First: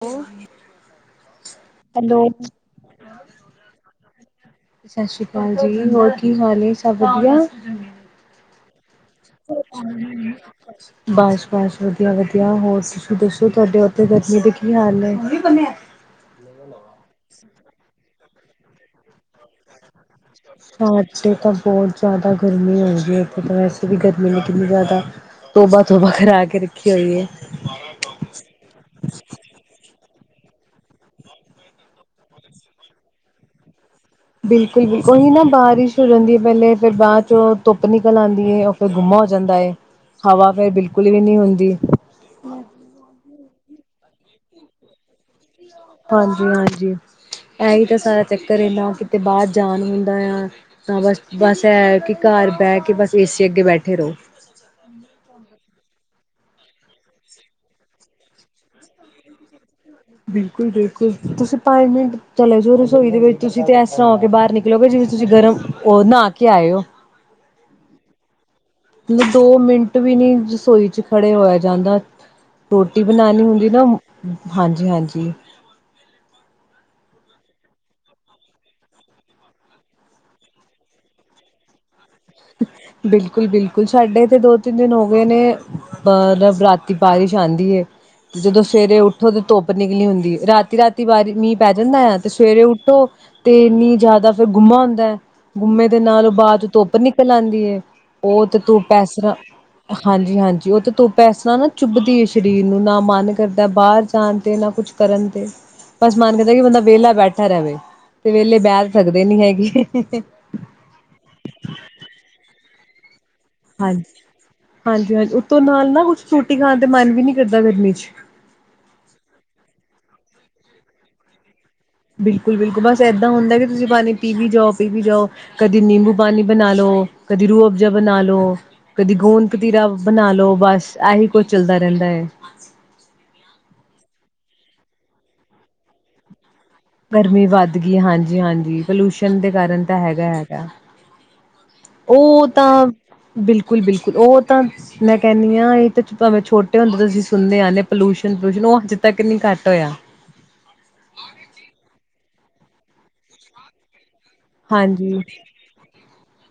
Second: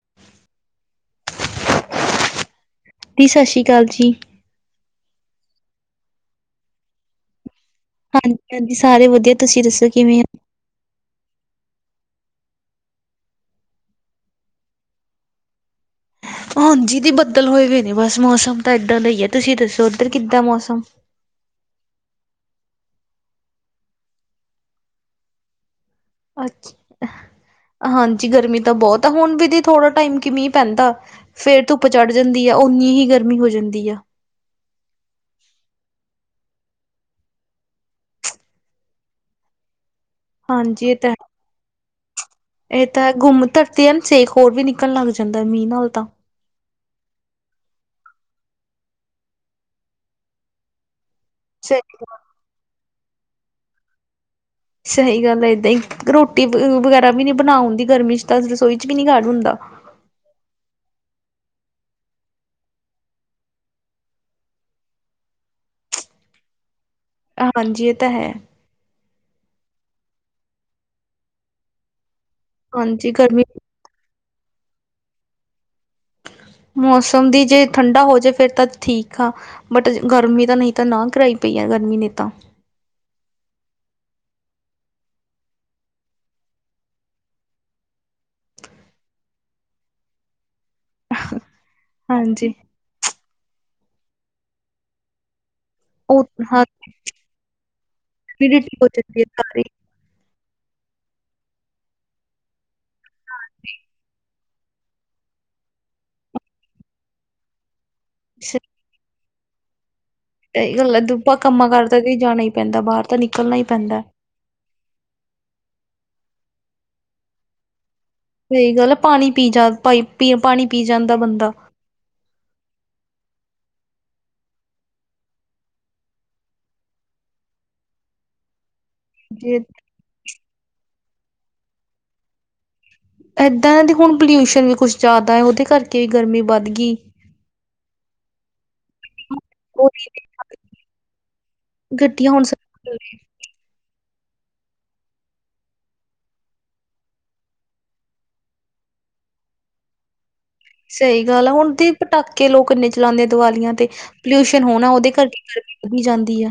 [unintelligible] Hello. ਦੀ ਸਤਿ ਸ਼੍ਰੀ ਅਕਾਲ ਜੀ ਸਤਿ ਸ਼੍ਰੀ ਕਾਲ ਜੀ, ਹੋਰ ਕੀ ਹਾਲ ਏ ਸਭ ਵਧੀਆ? ਹਾਂਜੀ-ਹਾਂਜੀ ਸਾਰੇ ਵਧੀਆ, ਤੁਸੀਂ ਦੱਸੋ ਕਿਵੇਂ ਓ? [inaudible] ਬਸ-ਬਸ ਵਧੀਆ-ਵਧੀਆ ਹੋਰ ਤੁਸੀਂ ਦੱਸੋ ਤੁਹਾਡੇ ਓਦਰ ਗਰਮੀ ਦੇ ਕੀ ਹਾਲ ਨੇ? ਹੁਣ ਜੀ ਦੀ ਬੱਦਲ ਹੋਏ ਹੋਏ ਨੇ ਬਸ ਮੌਸਮ ਤਾਂ ਇੱਦਾਂ ਦਾ ਈ ਐ, ਤੁਸੀਂ ਦੱਸੋ ਓਦਰ ਕਿੱਦਾਂ ਮੌਸਮ? [unintelligible] ਤਾਂ ਬਹੁ ਜਾਦਾ ਗਰਮੀ ਹੈਗੀ ਏ, ਏਥੇ ਤਾਂ ਵੈਸੇ ਵੀ ਗਰਮੀ [unintelligible] ਕਿੰਨੀ ਜਾਦਾ। ਤੋਬਾ-ਤੋਬਾ ਕਰਾ ਕੇ ਅੱਛਾ। ਰੱਖੀ ਹੋਈ ਏ। ਹਾਂਜੀ ਗਰਮੀ ਤਾਂ ਬਹੁਤ ਆ, ਹੁਣ ਵੀ ਦੀ ਥੋੜਾ ਟਾਇਮ ਕ ਈ ਮੀਂਅ ਪੈਂਦਾ ਫੇਰ ਧੁੱਪ ਚੜ ਜਾਂਦੀ ਆ, ਉਨੀ ਹੀ ਗਰਮੀ ਹੋ ਜਾਂਦੀ ਆ। ਬਿਲਕੁਲ- ਬਿਲਕੁਲ ਓਹੀ ਨਾ ਬਾਰਿਸ਼ ਹੋ ਜਾਂਦੀ ਆ ਪਹਿਲੇ, ਫੇਰ ਬਾਅਦ ਚੋ ਧੁੱਪ ਨਿਕਲ ਆਂਦੀ ਏ ਤੋਂ ਗੁੰਮਾ ਹੋ ਜਾਂਦਾ ਏ, ਹਵਾ ਫੇਰ ਹਾਂਜੀ ਇਹ ਤਾਂ ਬਿਲਕੁਲ ਵੀ ਹੈ, ਨੀਂ ਹੁੰਦੀ ਇਹ ਤਾਂ ਗੁੰਮ ਧਰਤੀ ਐ ਨਾ ਸੇਕ ਹੋਰ ਵੀ ਨਿਕਲਣ ਲੱਗ ਜਾਂਦਾ, ਮੀਂਹ ਨਾਲ ਤਾਂ ਹਾਂਜੀ-ਹਾਂਜੀ ਐਹੀ ਤਾਂ ਸਾਰਾ ਚੱਕਰ ਏ, ਨਾ ਕਿਤੇ ਬਾਹਰ ਜਾਣ ਦਿੰਦਾ ਆ ਹਾਂ ਬਸ-ਬਸ ਸ ਐ ਕਿ ਘਰ ਬਹਿ ਕੇ ਬਸ ਏ-ਸੀ ਅੱਗੇ ਬੈਠੇ ਰਹੋ। ਸਹੀ ਗੱਲ ਐ ਏਦਾਂ ਈ, ਰੋਟੀ ਵਗੈਰਾ ਵੀ ਨੀਂ ਬਣਾ ਹੁੰਦੀਂ ਗਰਮੀ ਚ ਤਾਂ ਰਸੋਈ ਚ ਵੀ ਨੀਂ ਖੜ ਹੁੰਦਾ ਬਿਲਕੁਲ-ਬਿਲਕੁਲ ਤੁਸੀਂ ਪੰਜ ਮਿੰਟ ਚਲੋ ਜ਼ੋ ਰਸੋਈ ਦੇ ਵਿੱਚ ਤੁਸੀਂ ਤੇ ਐਸ ਤਰ੍ਹਾਂ ਹੋ ਕੇ ਬਾਹਰ ਨਿਕਲੋਗੇ, ਜਿਵੇਂ ਤੁਸੀਂ ਗਰਮ ਉਹ ਨਹਾ ਕੇ ਆਏ ਓ ਹਾਂਜੀ ਇਹ ਤਾਂ ਹੈ। ਮਤਲਬ ਦੋ ਮਿੰਟ ਵੀ ਨੀਂ ਰਸੋਈ ਚ ਖੜੇ ਹੋਇਆਂ ਜਾਂਦਾ ਰੋਟੀ ਹਾਂਜੀ ਗਰਮੀ ਬਣਾਣੀ ਹੁੰਦੀ ਨਾ, ਹਾਂਜੀ-ਹਾਂਜੀ। ਮੌਸਮ ਦੀ ਜੇ ਠੰਡਾ ਹੋ ਜਾ ਫੇਰ ਤਾਂ ਠੀਕ ਆ ਬਟ ਗਰਮੀ ਤਾਂ, ਨਹੀਂ ਤਾਂ ਨਾ ਕਰਾਈ ਪਈ ਆ ਗਰਮੀ ਨੇ ਤਾਂ ਬਿਲਕੁਲ-ਬਿਲਕੁਲ ਸਾਡੇ ਏਥੇ ਦੋ-ਤਿੰਨ ਦਿਨ ਹੋ ਗੇ ਨੇ ਪਰ ਰਾਤੀ ਬਾਰਿਸ਼ ਆਦੀ ਏ ਜਦੋਂ ਸਵੇਰੇ ਉੱਠੋ ਤੇ ਧੁੱਪ ਨਿਕਲੀ ਹੁੰਦੀ ਏ, ਰਾਤੀ-ਰਾਤੀ ਬਾਰਿ ਮੀਂਹ ਪੈ ਜਾਂਦਾ ਐ, ਤੇ ਹਾਂਜੀ। ਸਵੇਰੇ ਉੱਠੋ ਤੇ ਇੰਨੀ ਜ਼ਿਆਦਾ ਫੇਰ ਗੁੰਮਾ ਹੁੰਦਾ ਐ ਗੁੰਮੇ ਦੇ ਉਹ ਨਾਲੋਂ ਬਾਅਦ ਹਾਂ ਚ ਧੁੱਪ ਨਿਕਲ ਆਦੀ ਐ, ਉਹ ਤੇ ਹਿਊਮਿਡਿਟੀ ਹੋ ਧੁੱਪ ਐਸ ਜਾਂਦੀ ਹੈ ਰਾਂ ਸਾਰੀ। ਹਾਂਜੀ-ਹਾਂਜੀ ਉਹ ਤੇ ਧੁੱਪ ਐਸ ਤਰ੍ਹਾਂ ਨਾ ਚੁੱਭਦੀ ਐ ਸਰੀਰ ਨੂੰ, ਨਾ ਮਨ ਕਰਦਾ ਐ ਬਾਹਰ ਜਾਣ ਤੇ ਨਾ ਕੁਛ ਕਰਨ ਤੇ, ਬਸ ਮਨ ਕਰਦਾ ਕਿ ਬੰਦਾ ਵਿਹਲਾ ਬੈਠਾ ਰਵੇ। ਤੇ ਵਿਹਲੇ ਬੈਠ ਸਕਦੇ ਨੀ ਹੈਗੇ। ਤੇ ਗੱਲਾਂ ਦੁੱਬਾ ਕੰਮਾਂ ਕਾਰਾਂ ਤੇ ਦੀ ਜਾਣਾ ਈ ਪੈਦਾ, ਬਾਹਰ ਤਾਂ ਨਿਕਲਣਾ ਈ ਪੈਂਦਾ ਹਾਂਜੀ। ਹਾਂਜੀ-ਹਾਂਜੀ ਉਤੋਂ ਨਾਲ ਨਾ ਕੁਛ ਰੋਟੀ ਖਾਣ ਤੇ ਮਨ ਵੀ ਨੀ ਕਰਦਾ ਗਰਮੀ 'ਚ' ਸਹੀ ਗੱਲ ਐ ਪਾਣੀ ਪੀ ਜਾਦਾ ਪਾਈ ਪਾਣੀ ਪੀ ਜਾਂਦਾ ਬੰਦਾ ਬਿਲਕੁਲ- ਬਿਲਕੁਲ ਬਸ ਏਦਾਂ ਹੁੰਦਾ ਕਿ ਤੁਸੀਂ ਪਾਣੀ ਪੀ ਵੀ ਜਾਓ ਪੀ ਵੀ ਜਾਓ। ਕਦੀ ਨਿੰਬੂ ਪਾਨੀ ਬਣਾ ਲੋ, ਕਦੀ ਰੂਹ ਅਫਜ਼ਾ ਬਣਾ ਲਓ। ਕਦੀ ਗੂੰਦ ਜੇ ਕਤੀਰਾ ਬਣਾ ਲੋ, ਬਸ ਐਹੀ ਕੁਝ ਚੱਲਦਾ ਰਹਿੰਦਾ ਐ। ਇੱਦਾਂ ਐ ਤੇ ਹੁਣ ਪੋਲਿਊਸ਼ਨ ਵੀ ਕੁੱਛ ਜ਼ਿਆਦਾ ਆ, ਉਹਦੇ ਕਰਕੇ ਵੀ ਗਰਮੀ ਵੱਧ ਗੀ। ਗਰਮੀ ਵੱਧ ਗੀ, ਹਾਂਜੀ -ਹਾਂਜੀ ਪੋਲਿਊਸ਼ਨ ਦੇ ਕਾਰਨ ਤਾਂ ਹੈਗਾ- ਹੈਗਾ। ਗੱਡੀਆਂ ਹੁਣ ਉਹ ਤਾਂ ਬਿਲਕੁਲ- ਬਿਲਕੁਲ ਉਹ ਤਾਂ ਮੈਂ ਕਹਿੰਨੀ ਆ ਤਾਂ ਭਾਵੇਂ ਛੋਟੇ ਤੁਸੀਂ ਸੁਣਦੇ ਆ ਰਹੇ, ਪੋਲੂਊਸ਼ਨ- ਪਲਊਸ਼ਨ ਉਹ ਹਜੇ ਤੱਕ ਨੀ ਘੱਟ ਹੋਇਆ। ਸਹੀ ਗੱਲ ਆ ਹੁਣ ਦੀ ਪਟਾਕੇ ਲੋਕ ਇੰਨੇ ਚਲਾਂਦੇ ਦੀਵਾਲੀਆਂ ਤੇ ਪੋਲਿਊਸ਼ਨ ਹੋਣਾ, ਉਹਦੇ ਹਾਂਜੀ, ਕਰ ਕੇ ਗਰਮੀ ਵਧੀ ਜਾਂਦੀ ਆ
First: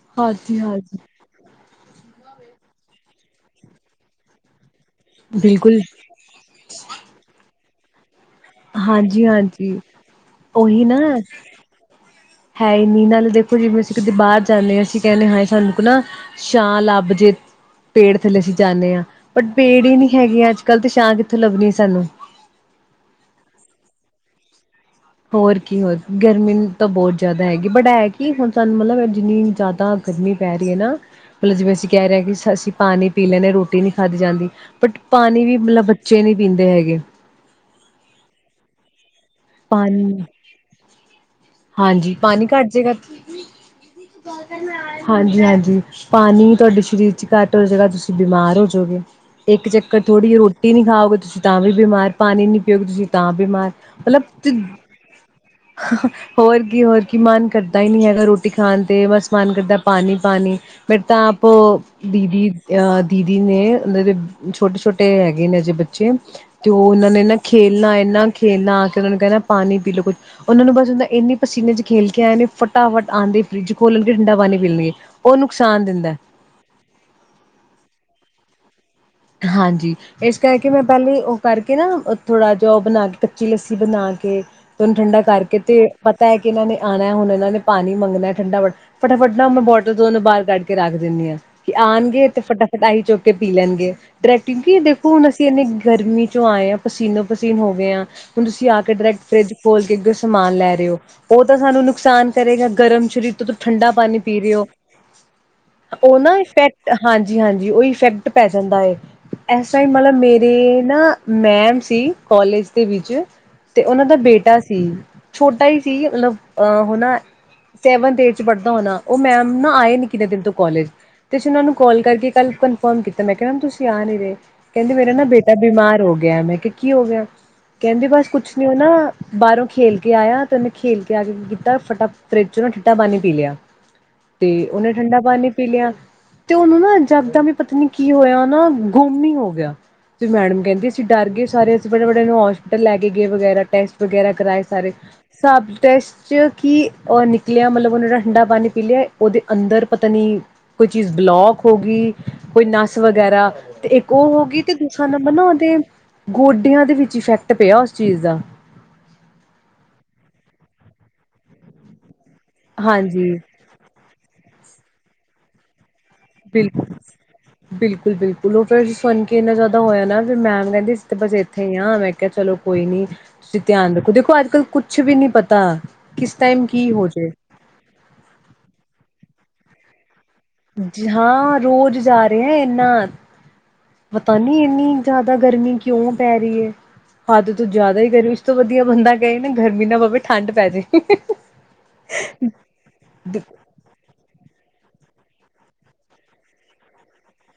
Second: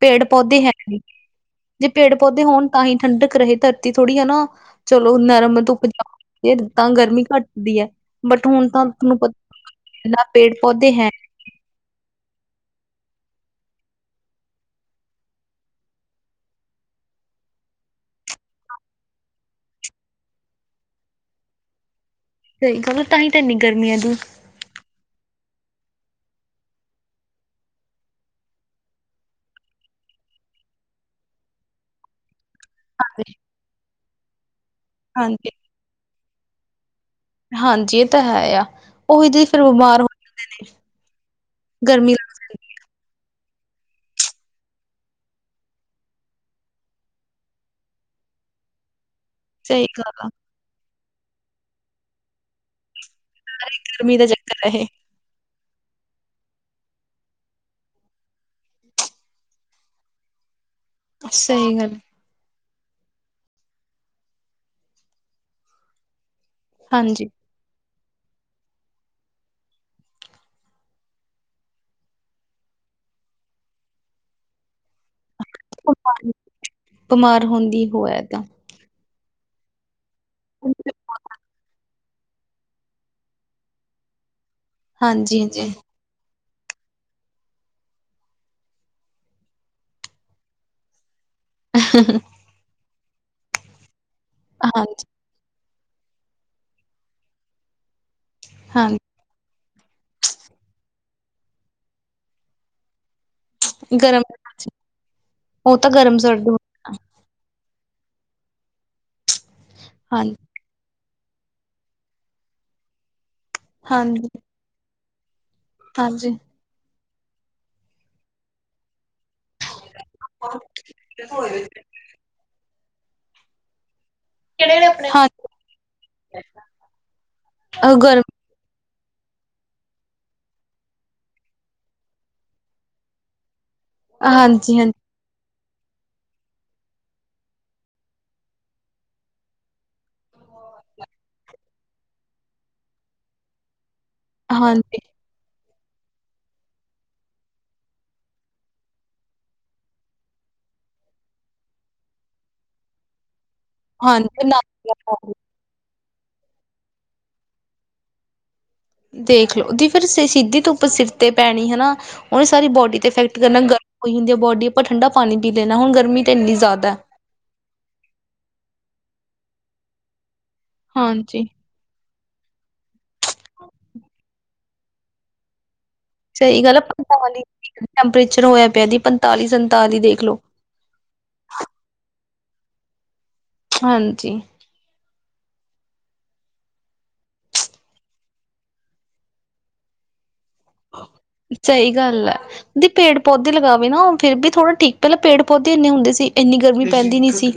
ਪੇੜ ਪੌਦੇ ਹੈ ਹਾਂਜੀ-ਹਾਂਜੀ ਨੀਂ। ਜੇ ਪੇੜ ਪੌਦੇ ਹੋਣ ਤਾਂ ਹੀ ਠੰਡਕ ਰਹੇ, ਧਰਤੀ ਥੋੜ੍ਹੀ ਹਨਾ ਚਲੋ ਨਰਮ ਬਿਲਕੁਲ ਧੁੱਪ ਜਾ ਤਾਂ ਗਰਮੀ ਘੱਟਦੀ ਐ, ਬਟ ਹੁਣ ਤਾਂ ਤੁਹਾਨੂੰ ਹਾਂਜੀ-ਹਾਂਜੀ ਪਤਾ [unintelligible] ਪੇੜ ਉਹੀ ਪੌਦੇ ਨਾ ਹੈ ਨੀ। ਹੈ ਹੀ, ਨਾਲੇ ਦੇਖੋ ਜਿਵੇਂ ਅਸੀਂ ਕਦੇ ਬਾਹਰ ਜਾਂਦੇ ਆ ਅਸੀਂ ਕਹਿੰਨੇ ਹਾਂਏ ਸਾਨੂੰ ਰੁੱਕਨਾ ਛਾਂ ਲੱਭ ਜੇ। ਪੇੜ ਥੱਲੇ ਅਸੀਂ ਜਾਂਨੇ ਆ, ਬਟ ਪੇੜ ਹੀ ਨੀਂ ਹੈਗੇ ਅੱਜ-ਕੱਲ ਤੇ ਛਾਂ ਕਿੱਥੋਂ ਲੱਭਣੀ ਸਾਨੂੰ। ਸਹੀ ਗੱਲ, ਤਾਂਹੀ ਤਾਂ ਇੰਨੀ ਗਰਮੀ ਆ ਦੀ। ਹੋਰ ਕੀ ਹੋਰ ਗਰਮੀ ਤਾਂ ਬਹੁਤ ਜ਼ਿਆਦਾ ਹੈਗੀ, ਬਟ ਹੈ ਕਿ ਹੁਣ ਸਾਨੂੰ ਮਤਲਬ ਜਿੰਨੀ ਜ਼ਿਆਦਾ ਗਰਮੀ ਪੈ ਰੀ ਐ ਨਾ, ਮਤਲਬ ਜਿਵੇਂ ਅਸੀਂ ਕਹਿ ਰਹੇ ਕਿ ਅਸੀਂ ਪਾਣੀ ਪੀ ਲੇਨੇ ਆ, ਰੋਟੀ ਨੀ ਖਾਧੀ ਜਾਂਦੀ ਬਟ ਪਾਣੀ ਹਾਂਜੀ ਵੀ ਮਤਲਬ ਬੱਚੇ ਨੀ ਪੀਂਦੇ ਹੈਗੇ। ਹਾਂਜੀ ਇਹ ਤਾਂ ਹੈ ਆ ਉਹੀ ਤੇ ਪਾਨੀ। ਗਰਮੀ ਹਾਂਜੀ, ਲੱਗ ਪਾਨੀ ਜਾਂਦੀ ਘੱਟ ਜੇਗਾ, ਹਾਂਜੀ-ਹਾਂਜੀ। ਪਾਣੀ ਤੁਹਾਡੇ ਸਰੀਰ'ਚ ਘੱਟ ਹੋਜੇਗਾ, ਤੁਸੀਂ ਬਿਮਾਰ ਹੋਜੋਗੇ। ਇੱਕ ਸਹੀ ਚੱਕਰ ਗੱਲ ਆ ਥੋੜ੍ਹੀ ਰ੍ਹੋਟੀ ਨਹੀਂ ਖਾਓਗੇ ਤੁਸੀਂ ਤਾਂ ਵੀ ਬਿਮਾਰ, ਪਾਣੀ ਨੀ ਪੀਓਗੇ ਤੁਸੀਂ ਤਾਂ ਬਿਮਾਰ, ਗਰਮੀ ਮਤਲਬ ਦਾ ਚੱਕਰ ਇਹ ਹੋਰ ਕੀ, ਹੋਰ ਕੀ ਮਨ ਕਰਦਾ ਹੀ ਨਹੀਂ ਹੈਗਾ ਰੋਟੀ ਖਾਣ ਤੇ, ਬਸ ਮਨ ਕਰਦਾ ਪਾਨੀ-ਪਾਨੀ। ਮੇਰੇ ਤਾਂ ਆਪ, ਸਹੀ ਗੱਲ ਦੀਦੀ ਜ ਅ ਦੀਦੀ ਨੇ, ਉਹਨਾਂ ਦੇ ਛੋਟੇ-ਛੋਟੇ ਹੈਗੇ ਨੇ ਅਜੇ ਬੱਚੇ, ਤੇ ਉਹ ਉਹਨਾਂ ਨੇ ਹਾਂਜੀ ਨਾ ਖੇਲਣਾ, ਇੰਨਾ ਖੇਲਣਾ ਕੇ ਉਹਨਾਂ ਨੂੰ ਕਹਿਣਾ ਪਾਨੀ ਪੀਲੋ ਕੁੱਝ ਉਹਨਾਂ ਨੂੰ ਬਸ ਹੁੰਦਾ ਇੰਨੀ ਪਸੀਨੇ'ਚ ਖੇਲਕੇ ਆਏ ਨੇ, ਫਟਾਫਟ ਆਂਦੇ ਫਰਿੱਜ ਖੋਲਣਗੇ ਠੰਡਾ ਪਾਣੀ ਪੀਲਗੇ। ਉਹ ਨੁਕਸਾਨ ਦਿੰਦਾ। ਬਿਮਾਰ ਹੁੰਦੀ ਹੋ ਐ, ਤਾਂ। ਹਾਂਜੀ, ਇਸ ਕਰਕੇ ਮੈਂ ਪਹਿਲੇ ਉਹ ਕਰਕੇ ਨਾ ਥੋੜਾ ਜਿਹਾ ਉਹ ਬਣਾਕੇ ਕੱਚੀ ਲੱਸੀ ਬਣਾਕੇ, ਤੇ ਉਹਨੂੰ ਠੰਡਾ ਹਾਂਜੀ ਕਰਕੇ ਹਾਂਜੀ ਤੇ ਪਤਾ ਐ ਕਿ ਇਹਨਾਂ ਨੇ ਆਣਾ ਹੁਣ ਇਹਨਾਂ ਨੇ ਪਾਨੀ ਮੰਗਨਾ ਠੰਡਾ ਬ ਫਟਾਫਟ ਨਾ ਮੈਂ ਬੋਟਲ ਦੋਨੂੰ ਬਾਹਰ ਕੱਢਕੇ ਰੱਖ ਦਿੰਨੀ ਆ। ਆਣਗੇ, ਤੇ ਫਟਾਫਟ ਆਹੀ ਚੁੱਕ ਕੇ ਪੀ ਲੈਣਗੇ, ਡਰੈਕਟ ਕਿਉਂਕਿ ਹਾਂਜੀ ਦੇਖੋ ਹੁਣ ਅਸੀਂ ਕੀ ਇੰਨੇ ਗਰਮੀ'ਚੋਂ ਆਏ ਆ, ਪਸੀਨੋ-ਪਸੀਨ ਹੋ ਗਏ ਆਂ, ਹੁਣ ਤੁਸੀਂ ਆ ਕੇ ਹਾਂਜੀ ਡਰੈਕਟ ਫਰਿੱਜ ਖੋਲ ਕੇਗੇ ਸਮਾਨ ਲੈ ਰਹੇ ਹੋ ਉਹ ਤਾਂ ਸਾਨੂੰ ਨੁਕਸਾਨ ਕਰੇਗਾ ਗਰਮ ਸ਼ਰੀਰ ਤੋਂ ਠੰਡਾ ਪਾਨੀ ਗਰਮ ਪੀ ਰਹੇ ਓ, ਤਾਂ ਗਰਮ ਉਹ ਨਾ ਸਰਦ ਇਫੈਕਟ ਹਾਂਜੀ-ਹਾਂਜੀ, ਉਹ ਇਫੈਕਟ ਪੈ ਜਾਂਦਾ ਏ। ਐਸ ਟਾਈਮ ਵਾਲਾ ਹਾਂਜੀ ਮੇਰੇ ਨਾ, ਮੈਮ ਸੀ ਕਾਲਜ ਦੇ ਵਿੱਚ‌। ਤੇ ਉਹਨਾ ਦਾ ਹਾਂਜੀ ਬੇਟਾ ਸੀ, ਛੋਟਾ ਈ ਸੀ ਮਤਲਬ ਹਾਂਜੀ ਅ ਹੋਣਾ, ਸੈਵਨਥ ਏਡ'ਚ ਪੜ੍ਹਦਾ ਹੋਣਾ, ਉਹ ਮੈਮ ਨਾ ਆਏ ਨੀ। ਕਿੰਨੇ ਦਿਨ ਤੋਂ ਕੌਲੇਜ, ਤੇ ਅਸੀਂ ਉਹਨਾਂ ਨੂੰ ਕੌਲ ਕਰਕੇ ਕੱਲ ਕਨਫਰਮ ਕੀਤਾ, ਮੈਂ ਕਿਹਾ ਮੈਮ ਤੁਸੀਂ ਆ ਨਹੀਂ ਰਹੇ। ਕਿਹੜੇ ਨੇ ਕਹਿੰਦੀ ਆਪਣੇ ਮੇਰਾ ਨਾ ਹਾਂ ਬੇਟਾ ਬਿਮਾਰ ਹੋਗਿਆ, ਮੈਂ ਕਿਹਾ ਕੀ ਹੋਗਿਆ, ਕਹਿੰਦੀ ਗਰਮ ਬਸ ਕੁਛ ਨੀ ਓ ਨਾ ਬਾਹਰੋਂ ਖੇਲਕੇ ਆਇਆ, ਤੇ ਉਹਨੇ ਖੇਲਕੇ ਆਕੇ ਕੀ ਕੀਤਾ ਫਟਾ, ਫਰਿਜ'ਚੋ ਨਾ ਠੰਡਾ ਪਾਣੀ ਪੀ ਲਿਆ। ਤੇ ਹਾਂਜੀ ਹਾਂਜੀ ਉਹਨੇ ਠੰਡਾ ਪਾਣੀ ਲਿਆ, ਤੇ ਉਹਨੂੰ ਨਾ ਜਗਦਮ ਈ ਪਤਾ ਨੀ ਹੋਇਆ ਨਾ ਗੁੰਮ ਈ ਹੋਗਿਆ। ਤੇ ਮੈਡਮ ਕਹਿੰਦੀ ਅਸੀਂ ਡਰ ਗੇ ਸਾਰੇ, ਅਸੀਂ ਬੜੇ-ਬੜੇ ਨੂੰ ਹੋਸਪੀਟਲ ਲੈਕੇ ਗਏ ਵਗੈਰਾ ਟੈਸ ਟ ਵਗੈਰਾ ਕਰਾਏ ਸਾਰੇ, ਹਾਂਜੀ ਸਭ ਟੇਸ ਚ ਕੀ ਅਹ ਨਿਕਲਿਆ, ਮਤਲਬ ਉਹਨਾਂ ਨੇ ਠੰਡਾ ਪਾਣੀ ਪੀਲਿਆ ਉਹਦੇ ਅੰਦਰ ਪਤਾ ਨੀ ਕੋਈ ਚੀਜ਼ ਬਲੌਕ ਹੋਗੀ, ਕੋਈ ਨਸ ਵਗੈਰਾ। ਤੇ ਇੱਕ ਉਹ ਹੋਗੀ, ਤੇ ਦੂਸਰਾ ਨੰਬਰ ਹਾਂਜੀ ਨਾ ਉਹਦੇ ਗੋਡਿਆਂ ਦੇ ਵਿੱਚ ਇਫੈਕਟ ਪਿਆ ਉਸ ਚੀਜ਼ ਦਾ। ਦੇਖਲੋ, ਦੀ ਫਿਰ ਸ ਸ਼ਿੱਧੀ ਧੁੱਪ ਸਿਰ ਤੇ ਪੈਣੀ ਹਨਾ, ਉਹਨੇ ਸਾਰੀ ਬੋਡੀ ਤੇ ਹਾਂਜੀ ਇਫੈਕਟ ਕਰਨਾ, ਗਰ ਹੋਈ ਹੁੰਦੀ ਆ ਬੋਡੀ, ਆਪਾਂ ਠੰਡਾ ਪਾਣੀ ਪੀ ਲੈਣਾ ਹੁਣ ਗਰਮੀ ਤਾਂ ਇੰਨੀ ਜ਼ਿਆਦਾ ਬਿਲਕੁਲ-ਬਿਲਕੁਲ, ਬਿਲਕੁਲ ਉਹ ਫਿਰ ਸੁਣਕੇ ਇੰਨਾ ਜ਼ਿਆਦਾ ਹੋਇਆ ਨਾ ਫਿਰ ਵੀ ਮੈਮ ਨੇ ਹਾਂਜੀ [unintelligible] ਹੋਈ ਆਂ, ਮੈਂ ਕਿਹਾ ਚੱਲੋ ਕੋਈ ਨੀ ਤੁਸੀਂ ਧਿਆਨ ਰੱਖੋ, ਦੇਖੋ ਅੱਜ-ਕੱਲ ਕੁਛ ਵੀ ਨੀ ਪਤਾ। ਕਿਸ ਟਾਈਮ ਕੀ ਹੋਜੇ? ਟੈਂਮਪਰੇਚਰ ਹੋਇਆ ਪਿਆ ਦੀ, ਪੰਤਾਲੀ, ਸੰਤਾਲੀ ਦੇਖਲੋ। ਹਾਂ, ਰੋਜ਼ ਜਾ ਰਹੇ ਆ ਇੰਨਾ, ਪਤਾ ਹਾਂਜੀ ਨੀ ਇੰਨੀ ਜ਼ਿਆਦਾ ਗਰਮੀ ਕਿਉਂ ਪੈ ਰਹੀ ਏ। ਹੱਦ ਤੂੰ ਜਿਆਦਾ ਈ ਗਰਮੀ, ਇਸ ਤੋਂ ਵਧੀਆ ਬੰਦਾ ਕਹੇ ਗਰਮੀ ਨਾ ਪਵੇ ਠੰਡ ਪੈਜੇ। ਸਹੀ ਗੱਲ ਆ, ਨਹੀਂ ਪੇੜ-ਪੌਦੇ ਲਗਾਵੇ ਨਾ ਉਹ ਫੇਰ ਵੀ ਥੋੜਾ ਠੀਕ ਪੈਲਾਂ ਪੇੜ, ਪੌਦੇ ਇੰਨੇ ਹੁੰਦੇ ਸੀ ਇੰਨੀ ਗਰਮੀ ਪੈਂਦੀ ਨੀ ਸੀ।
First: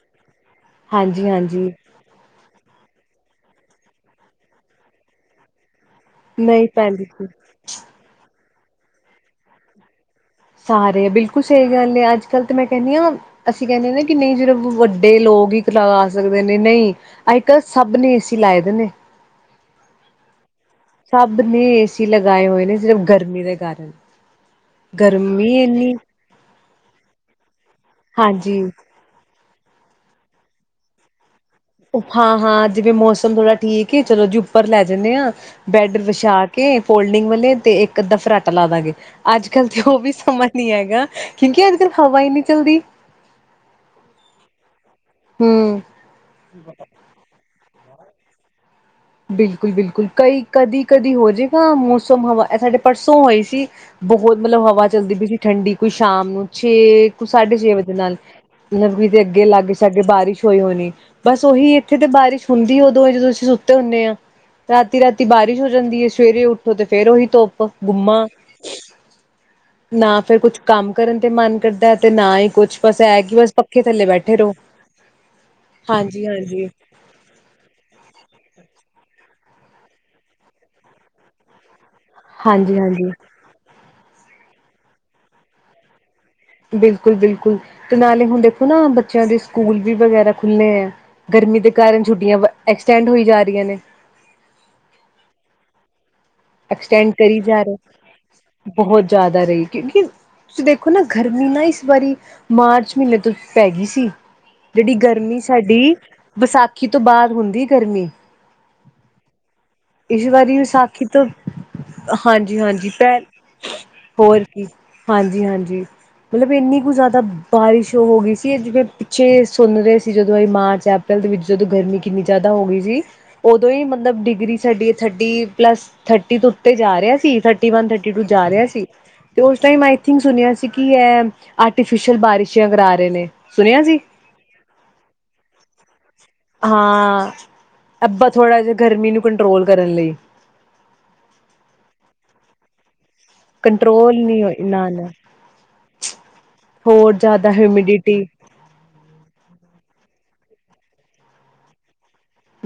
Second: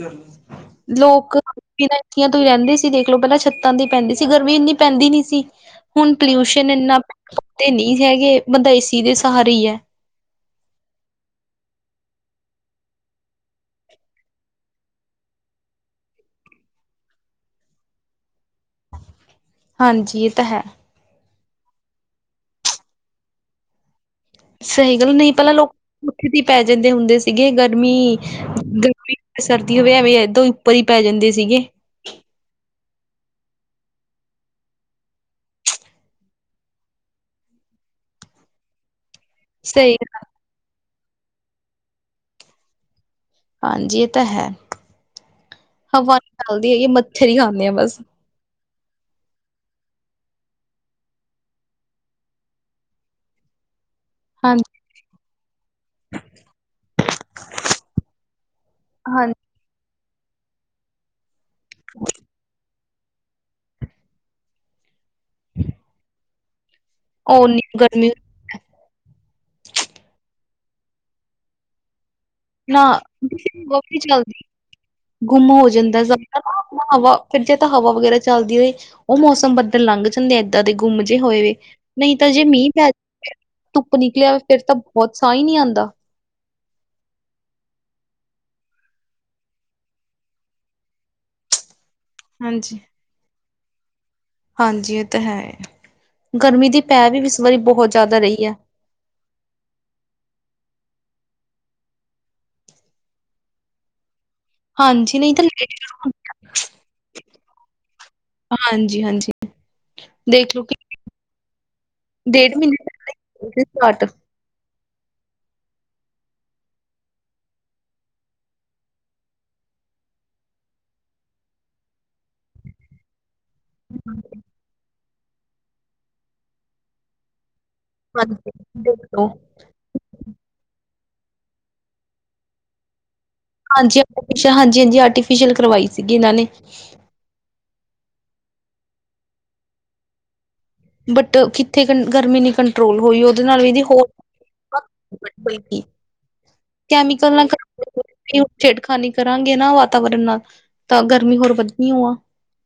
ਲੋਕ ਹਾਂਜੀ-ਹਾਂਜੀ ਈ ਰੈਂਦੇ ਸੀ ਦੇਖਲੋ ਪੈਲਾਂ ਛੱਤਾਂ ਦੀ ਪੈਂਦੀ ਸੀ ਗਰਮੀ ਇੰਨੀ ਪੈਂਦੀ ਨੀ ਸੀ। ਹੁਣ ਨਹੀਂ ਪੋਲਿਊਸ਼ਨ ਇੰਨਾ ਪੈਂਦੀ ਸੀ। ਤੇ ਨੀ ਹੈਗੇ ਬੰਦਾ ਏ ਸੀ ਦੇ ਸਹਾਰੇ ਈ ਐ। ਸਹਾਰੇ ਐ ਬਿਲਕੁੱਲ ਸਈ ਗੱਲ ਐ ਅੱਜ-ਕੱਲ ਤੇ ਮੈਂ ਕੈਂਨੀ ਆ ਅਸੀਂ ਕੈਂਨੇ ਅ ਨਾ ਕਿ ਨਈ ਜਿਰਵ ਵੱਡੇ ਲੋਗ ਈ ਲੱਗਾ ਸਕਦੇ ਨੇ ਨਈ ਅੱਜ-ਕਲ ਸਭ ਨੇ ਏ ਸੀ ਲਾਏ ਦੇ ਨੇ। ਹਾਂਜੀ ਏ ਤਾਂ ਹੈ। ਸਭ ਨੇ ਏ ਸੀ ਲਗਾਏ ਹੋਏ ਨੇ ਸਿਰਫ਼ ਗਰਮੀ ਦੇ ਕਾਰਨ। ਸਹੀ ਗੱਲ ਨਈ ਪੈਲਾਂ ਗਰਮੀ ਲੋ ਇੰਨੀ ਕੋਠੇ ਤੇ ਈ ਪੈ ਜਾਂਦੇ ਹੁੰਦੇ ਸੀਗੇ ਗਰਮੀ, ਹਾਂਜੀ ਗਰਮੀ ਸਰਦੀ ਹੋਵੇ ਐਵੇਂ ਏਦੋਂ ਉੱਪਰੋ ਈ ਪੈ ਜਾਂਦੇ ਸੀਗੇ। ਹਾਂ-ਹਾਂ ਜਿਵੇਂ ਮੌਸਮ ਥੋੜਾ ਠੀਕ ਏ ਚੱਲੋ ਜੀ ਉੱਪਰ ਲੈ ਜਨੇ ਆ ਬੈਂਡ ਵਿਛਾ ਕੇ ਫੋਲਡਿੰਗ ਵਾਲੇ ਤੇ ਇੱਕ ਅੱਧਾ ਫਰਾਟਾ ਲਾ ਦਾਂਗੇ। ਅੱਜ-ਕੱਲ ਤੇ ਸਹੀ ਓ ਵੀ ਸਮਾਂ ਨੀ ਹੈਗਾ ਕਿਉਂਕਿ ਅੱਜ-ਕੱਲ ਹਵਾ ਏ ਨੀ ਚੱਲਦੀ। ਹਾਂਜੀ ਏ ਤਾਂ ਹੈ, ਹਮ ਹਵਾ ਨੀ ਚੱਲਦੀ ਹੈਗੀ ਮੱਛਰ ਈ ਖਾਨੇ ਆ ਬਸ। ਬਿਲਕੁੱਲ-ਬਿਲਕੁੱਲ ਕਈ ਕਦੀਕਦੀ ਹੋਜੇਗਾ ਮੌਸਮ ਹਵਾ ਐ ਸਾਡੇ ਪਰਸੋਂ ਹੋਏ ਸੀ ਬੋਹ ਮਤਲਬ ਹਾਂਜੀ ਹਵਾ ਚੱਲਦੀ ਪਈ ਸੀ ਠੰਡੀ ਕੋਈ ਸ਼ਾਮ ਨੂੰ ਛੇ ਕੋਈ ਸਾਢੇ ਛੇ ਵਜੇ ਨਾਲ। ਗਰਮੀ ਦੇ ਹਾਂਜੀ ਅੱਗੇ ਲਾਗੇ ਸਾਡੇ ਬਾਰਿਸ਼ ਹੋਈ ਹੋਣੀ ਬਸ ਉਹੀ ਇੱਥੇ ਤੇ ਬਾਰਿਸ਼ ਹੁੰਦੀ ਉਦੋਂ ਏ ਜਦੋਂ ਅਸੀਂ ਸੁ- ਤੇ ਹੁੰਨੇ ਆ ਰਾਤੀ-ਰਾਤੀ ਬਾਰਿਸ਼ ਹੋ ਜਾਂਦੀ ਏ ਸਵੇਰੇ ਉੱਠੋ ਤੇ ਫੇਰ ਉਹੀ ਓਨੀ ਧੁੱਪ ਗਰਮੀ ਗੁੰਮਾ। ਨਾ ਫੇਰ ਕੁਛ ਕੰਮ ਕਰਨ ਤੇ ਮਨ ਕਰਦਾ ਐ ਤੇ ਨਾ ਈ ਨਾ ਲੱਗਦੀ, ਗੁੰਮ ਹੋ ਜਾਂਦਾ ਸਭ ਐ ਹਾਂਜੀ-ਹਾਂਜੀ, ਨਾ ਹਵਾ ਫਿਰ ਜੇ ਤਾਂ ਹਵਾ ਵਗੈਰਾ ਚੱਲਦੀ ਰਹੇ ਓ ਮੌਸਮ ਬੱਦਲ ਲੰਘ ਜਾਂਦੇ ਏਦਾਂ ਦੇ ਗੁੰਮ ਜੇ ਹੋਏ ਵੇ। ਨਈ ਤਾਂ ਜੇ ਮੀਂ ਪੈ, ਹਾਂਜੀ-ਹਾਂਜੀ ਧੁੱਪ ਨਿਕਲੇ ਆਵੇ ਫੇਰ ਤਾਂ ਬੋਤ ਸਾਂ ਈ ਨੀ ਆਂਦਾ। ਬਿਲਕੁੱਲ-ਬਿਲਕੁੱਲ ਤੇ ਨਾਲੇ ਹੁਣ ਦੇਖੋ ਨਾ ਬੱਚਿਆਂ ਦੇ ਸਕੂਲ ਵੀ ਵਗੈਰਾ ਖੁੱਲੇ ਐ। ਗਰਮੀ ਦੇ ਕਾਰਨ ਛੁੱਟੀਆਂ ਹਾਂਜੀ ਐਕਸਟੈਂਡ ਹੋਈ ਜਾ ਰੀਆਂ ਨੇ। ਹਾਂਜੀ ਏ ਤਾਂ ਹੈ, ਗਰਮੀ ਦੀ ਪੈ ਵੀ ਇਸ ਵਾਰੀ ਬੋਹ ਜਿਆਦਾ ਰਈ ਆ। ਬੋਹ ਜਿਆਦਾ ਰਈ ਕਿਉਂਕਿ ਤੁਸੀਂ ਦੇਖੋ ਨਾ ਗਰਮੀ ਨਾ ਇਸ ਵਾਰੀ ਮਾਰਚ ਮ੍ਹੀਨੇ ਤੋਂ ਪੈਗੀ ਸੀ। ਜੇੜੀ ਹਾਂਜੀ ਨਹੀਂ ਗਰਮੀ ਤਾਂ ਲੇਟ ਸਾਡੀ ਸ਼ੁਰੂ ਵਿਸਾਖੀ ਤੋਂ ਬਾਅਦ ਹੁੰਦੀ ਗਰਮੀ। ਹਾਂਜੀ-ਹਾਂਜੀ। ਇਸ ਵਾਰੀ ਵਿਸਾਖੀ ਤੋਂ, ਡੇਢ ਹਾਂਜੀ-ਹਾਂਜੀ ਮਹੀਨੇ ਪੈ ਸਟਾਰਟ ਹੋਰ ਕੀ ਹਾਂਜੀ-ਹਾਂਜੀ। ਮਤਲਬ ਇੰਨੀ ਕੁ ਜਿਆਦਾ ਬਾਰਿਸ਼ ਹੋਗੀ ਸੀ ਏ ਜਿਵੇਂ ਪਿੱਛੇ ਸੁਣ ਰੇ ਸੀ ਜਦੋਂ ਏ ਮਾਰਚ ਆ ਪ੍ਰੈਲ ਦੇ ਵਿੱਚ ਜਦੋਂ ਗਰਮੀ ਕਿੰਨੀ ਜਿਆਦਾ ਹੋਗੀ ਜੀ। ਉਦੋਂ ਈ ਮਤਲਬ ਡਿਗਰੀ ਸਾਡੀ ਥਰਟੀ ਪਲੱਸ ਥਰਟੀ ਤੋਂ ਉੱਤੇ ਜਾ ਰੇਆ ਸੀ thirty one thirty two ਜਾ ਹਾਂਜੀ ਰੇਆ ਸੀ ਦੇਖੋ ਤੇ ਉਸ ਟਾਇਮ ਆਈਥਿੰਕ ਸੁਣਿਆ ਸੀ ਕਿ ਐ ਆਰਟੀਫਿਸ਼ਲ ਬਾਰਿਸ਼ਾਂ ਕਰਾ ਰੇ ਨੇ। ਸੁਣਿਆ ਸੀ ਹਾਂਜੀ, ਹਾਂਜੀ-ਹਾਂਜੀ ਆਰਟੀਫਿਸ਼ਲ ਕਰਵਾਈ ਸੀਗੀ ਇਨਾਂ ਨੇ। ਹਾਂ, ਅੱਬਾ ਥੋੜਾ ਜਾ ਗਰਮੀ ਨੂੰ ਕੰਟਰੋਲ ਕਰਨ ਲਈ। ਬਟ ਕਿੱਥੇ‌ ਕੰ ਗਰਮੀ ਨੀ ਕੰ ਟਰੋਲ ਹੋਈ ਉਦੇ ਨਾਲ ਵੀ ਜੀ ਹੋ ਕੰਟਰੋਲ ਨਹੀਂ ਹੋਈ ਨਾ ਨਾ ਹੋਰ ਕੈਮੀਕਲ ਨਾਲ ਜ਼ਿਆਦਾ ਹਿਊਮਿਡਿਟੀ ਛੇੜਖਾਨੀ ਕਰਾਂਗੇ ਨਾ ਵਾਤਾਵਰਨ ਨਾਲ ਤਾਂ ਗਰਮੀ ਹੋਰ ਵਧਣੀ ਓ ਆ।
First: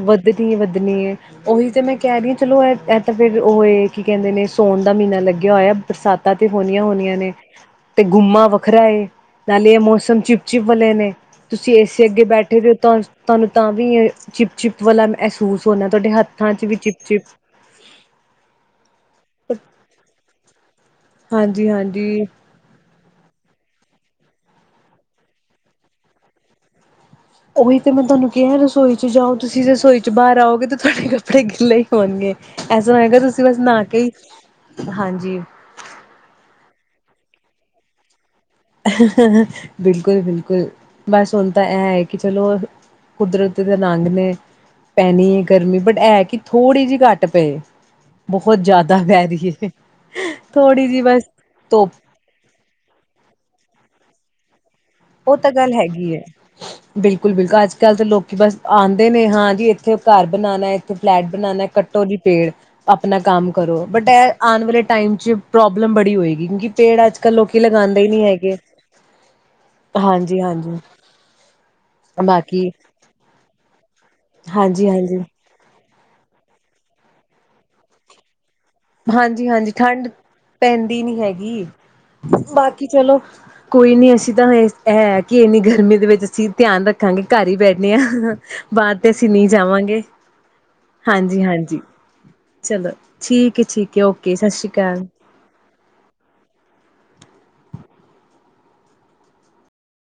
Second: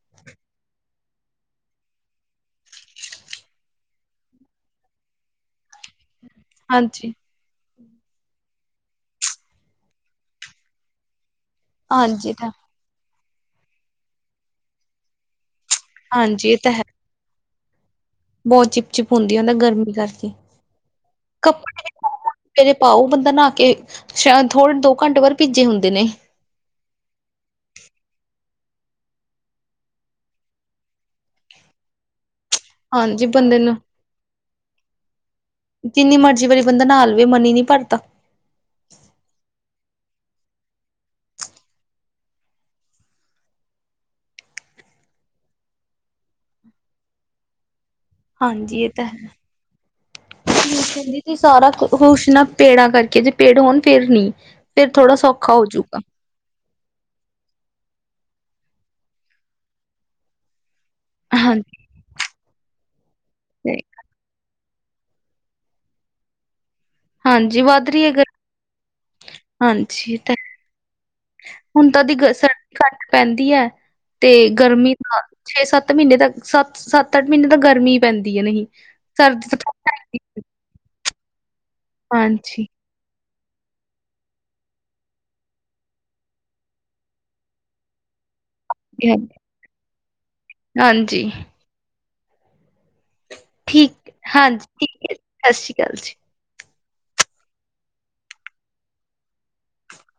ਵੱਧਣੀ-ਵੱਧਣੀ ਏ। ਉਹੀ ਤੇ ਮੈਂ ਕੈ ਰੀ ਆ ਚਲੋ ਐ ਏ ਤਾਂ ਫੇਰ ਉਹ ਏ ਕੀ ਕੈਂਦੇ ਨੇ ਸੋਨ ਦਾ ਮ੍ਹੀਨਾ ਲੱਗਿਆ ਹੋਇਆ ਬਰਸਾ ਤਾਂ ਤੇ ਹਾਂਜੀ। ਹੋਣੀਆਂ-ਹੋਣੀਆਂ ਨੇ। ਤੇ ਗੁੰਮਾ ਵੱਖਰਾ ਏ, ਨਾਲੇ ਇਹ ਮੌਸਮ ਚਿਪ- ਚਿਪ ਵਾਲੇ ਨੇ, ਤੁਸੀਂ ਏ ਸੀ ਅੱਗੇ ਹਾਂਜੀ ਤਾਂ ਬੈਠੇ ਵੇ ਤੁਹਾਨੂੰ, ਤੁਹਾਨੂੰ ਤਾਂ ਵੀ ਇਹ ਚਿਪ-ਚਿਪ ਵਾਲਾ ਮਹਿਸੂਸ ਹੋਣਾ, ਤੁਹਾਡੇ ਹਾਂਜੀ ਹੱਥਾਂ ਇਹ 'ਚ ਤਾਂ ਵੀ ਹੈ ਚਿਪ-ਚਿਪ ਬਹੁਤ ਚਿਪ- ਚਿਪ ਹੁੰਦੀ ਐ ਗਰਮੀ ਕਰਕੇ ਹਾਂਜੀ- ਹਾਂਜੀ- ਹਾਂਜੀ ਕੱਪੜੇ ਜੇ ਪਾਓ ਬੰਦਾ ਨਹਾ ਕੇ, ਸ਼ਾਇਦ ਥੋੜਾ ਦੋ ਘੰਟੇ ਬਾਅਦ ਭੀਜੇ ਹੁੰਦੇ ਨੇ ਉਹੀ ਤੇ ਮੈਂ ਤੁਹਾਨੂੰ ਕਿਹਾ, ਰਸੋਈ 'ਚ ਜਾਓ ਤੁਸੀਂ ਰਸੋਈ 'ਚ ਬਾਹਰ ਆਓਗੇ ਤੇ ਤੁਹਾਡੇ ਕੱਪੜੇ ਗਿੱਲੇ ਹੋਣਗੇ, ਐਸਾ ਹੈਗਾ ਹਾਂਜੀ ਤੁਸੀਂ ਬਸ ਬੰਦੇ ਨੂੰ ਨਹਾ ਕੇ ਈ, ਹਾਂਜੀ ਜਿੰਨੀ ਮਰਜ਼ੀ ਵਾਰੀ ਬੰਦਾ ਨਹਾ ਲੇ ਵੇ, ਮਨ ਨਹੀ ਭਰਦਾ ਬਿਲਕੁਲ- ਬਿਲਕੁਲ ਬਸ ਹੁਣ ਤਾਂ ਐਹ ਹੈ ਕਿ ਚਲੋ ਕੁਦਰਤ ਦੇ ਰੰਗ ਨੇ। ਪੈਣੀ ਏ ਗਰਮੀ, ਬਟ ਐਹ ਕਿ ਥੋੜ੍ਹੀ ਜਿਹੀ ਘੱਟ ਪਏ ਬਹੁਤ ਹਾਂਜੀ ਇਹ ਜ਼ਿਆਦਾ ਤੇ ਪੈ ਹੈ, ਰਹੀ ਹੈ। ਮੈਂ ਥੋੜ੍ਹੀ ਜਿਹੀ ਬਸ ਕਹਿੰਦੀ ਸਾਰਾ ਧੁੱਪ ਕੁਛ ਨਾ ਪੇੜਾਂ ਕਰਕੇ, ਜੇ ਪੇੜ ਹੋਣ ਫਿਰ ਨੀ, ਤੇ ਥੋੜਾ ਉਹ ਤਾਂ ਸੌਖਾ ਗੱਲ ਹੋਜੂਗਾ ਹੈਗੀ ਹੈ ਬਿਲਕੁਲ-ਬਿਲਕੁਲ ਅੱਜ- ਕੱਲ ਤਾਂ ਲੋਕੀ ਬਸ ਆਉਂਦੇ ਨੇ, ਹਾਂ ਜੀ ਇੱਥੇ ਘਰ ਬਣਾ ਲਏ ਤੇ ਫਲੈਟ ਬਣਾਉਣਾ, ਹਾਂਜੀ, ਕੱਟੋ ਜੀ ਪੇੜ ਆਪਣਾ ਕੰਮ ਕਰੋ, ਬਟ ਐਂ, ਆਉਣ ਵਾਲੇ 'ਚ ਟਾਈਮ 'ਚ ਪ੍ਰੋਬਲਮ ਬੜੀ ਹੋਏਗੀ ਕਿਉਂਕਿ ਪੇੜ ਅੱਜ- ਕੱਲ ਲੋਕੀ ਹਾਂਜੀ ਵੱਧ ਰਹੀ ਲਗਾਉਂਦੇ ਹੈ ਨੀ ਗਰ ਹੈਗੇ ਹਾਂਜੀ, ਇਹ ਤੇ ਹਾਂਜੀ-ਹਾਂਜੀ ਹੈ, ਹੁਣ ਤਾਂਦੀ ਬਾਕੀ ਸਰਦੀ ਘੱਟ ਪੈਂਦੀ ਐ, ਤੇ ਗਰਮੀ ਨਾਲ ਹਾਂਜੀ-ਹਾਂਜੀ ਛੇ- ਸੱਤ ਮਹੀਨੇ ਤੱਕ, ਸੱਤ, ਸੱਤ- ਅੱਠ ਮਹੀਨੇ ਤੱਕ ਗਰਮੀ ਪੈਂਦੀ ਐ ਨਹੀਂ ਹਾਂਜੀ- ਸਰਦੀ ਤਾਂ ਹਾਂਜੀ ਬਹੁਤ ਠੰਡ ਪੈਂਦੀ। ਪੈਂਦੀ ਨੀ ਹੈਗੀ, ਹਾਂਜੀ ਬਾਕੀ ਚਲੋ ਕੋਈ ਨਹੀਂ, ਅਸੀਂ ਤਾਂ ਹੈ ਕਿ ਐਨੀ ਗਰਮੀ ਦੇ ਵਿੱਚ ਅਸੀਂ ਧਿਆਨ ਰੱਖਾਂਗੇ, ਘਰ ਹੀ ਬੈਨੇ ਆ ਬਾਰ ਤੇ ਅਸੀਂ ਹਾਂਜੀ ਨਹੀਂ ਜਾਵਾਂਗੇ, ਹਾਂਜੀ- ਹਾਂਜੀ ਚਲੋ, ਠੀਕ ਕਿ ਠੀਕ, ਓਕੇ ਸਸ਼੍ਰੀ ਅਕਾਲ। ਸਸਰੀ ਅਕਾਲ ਜੀ। [inaudible]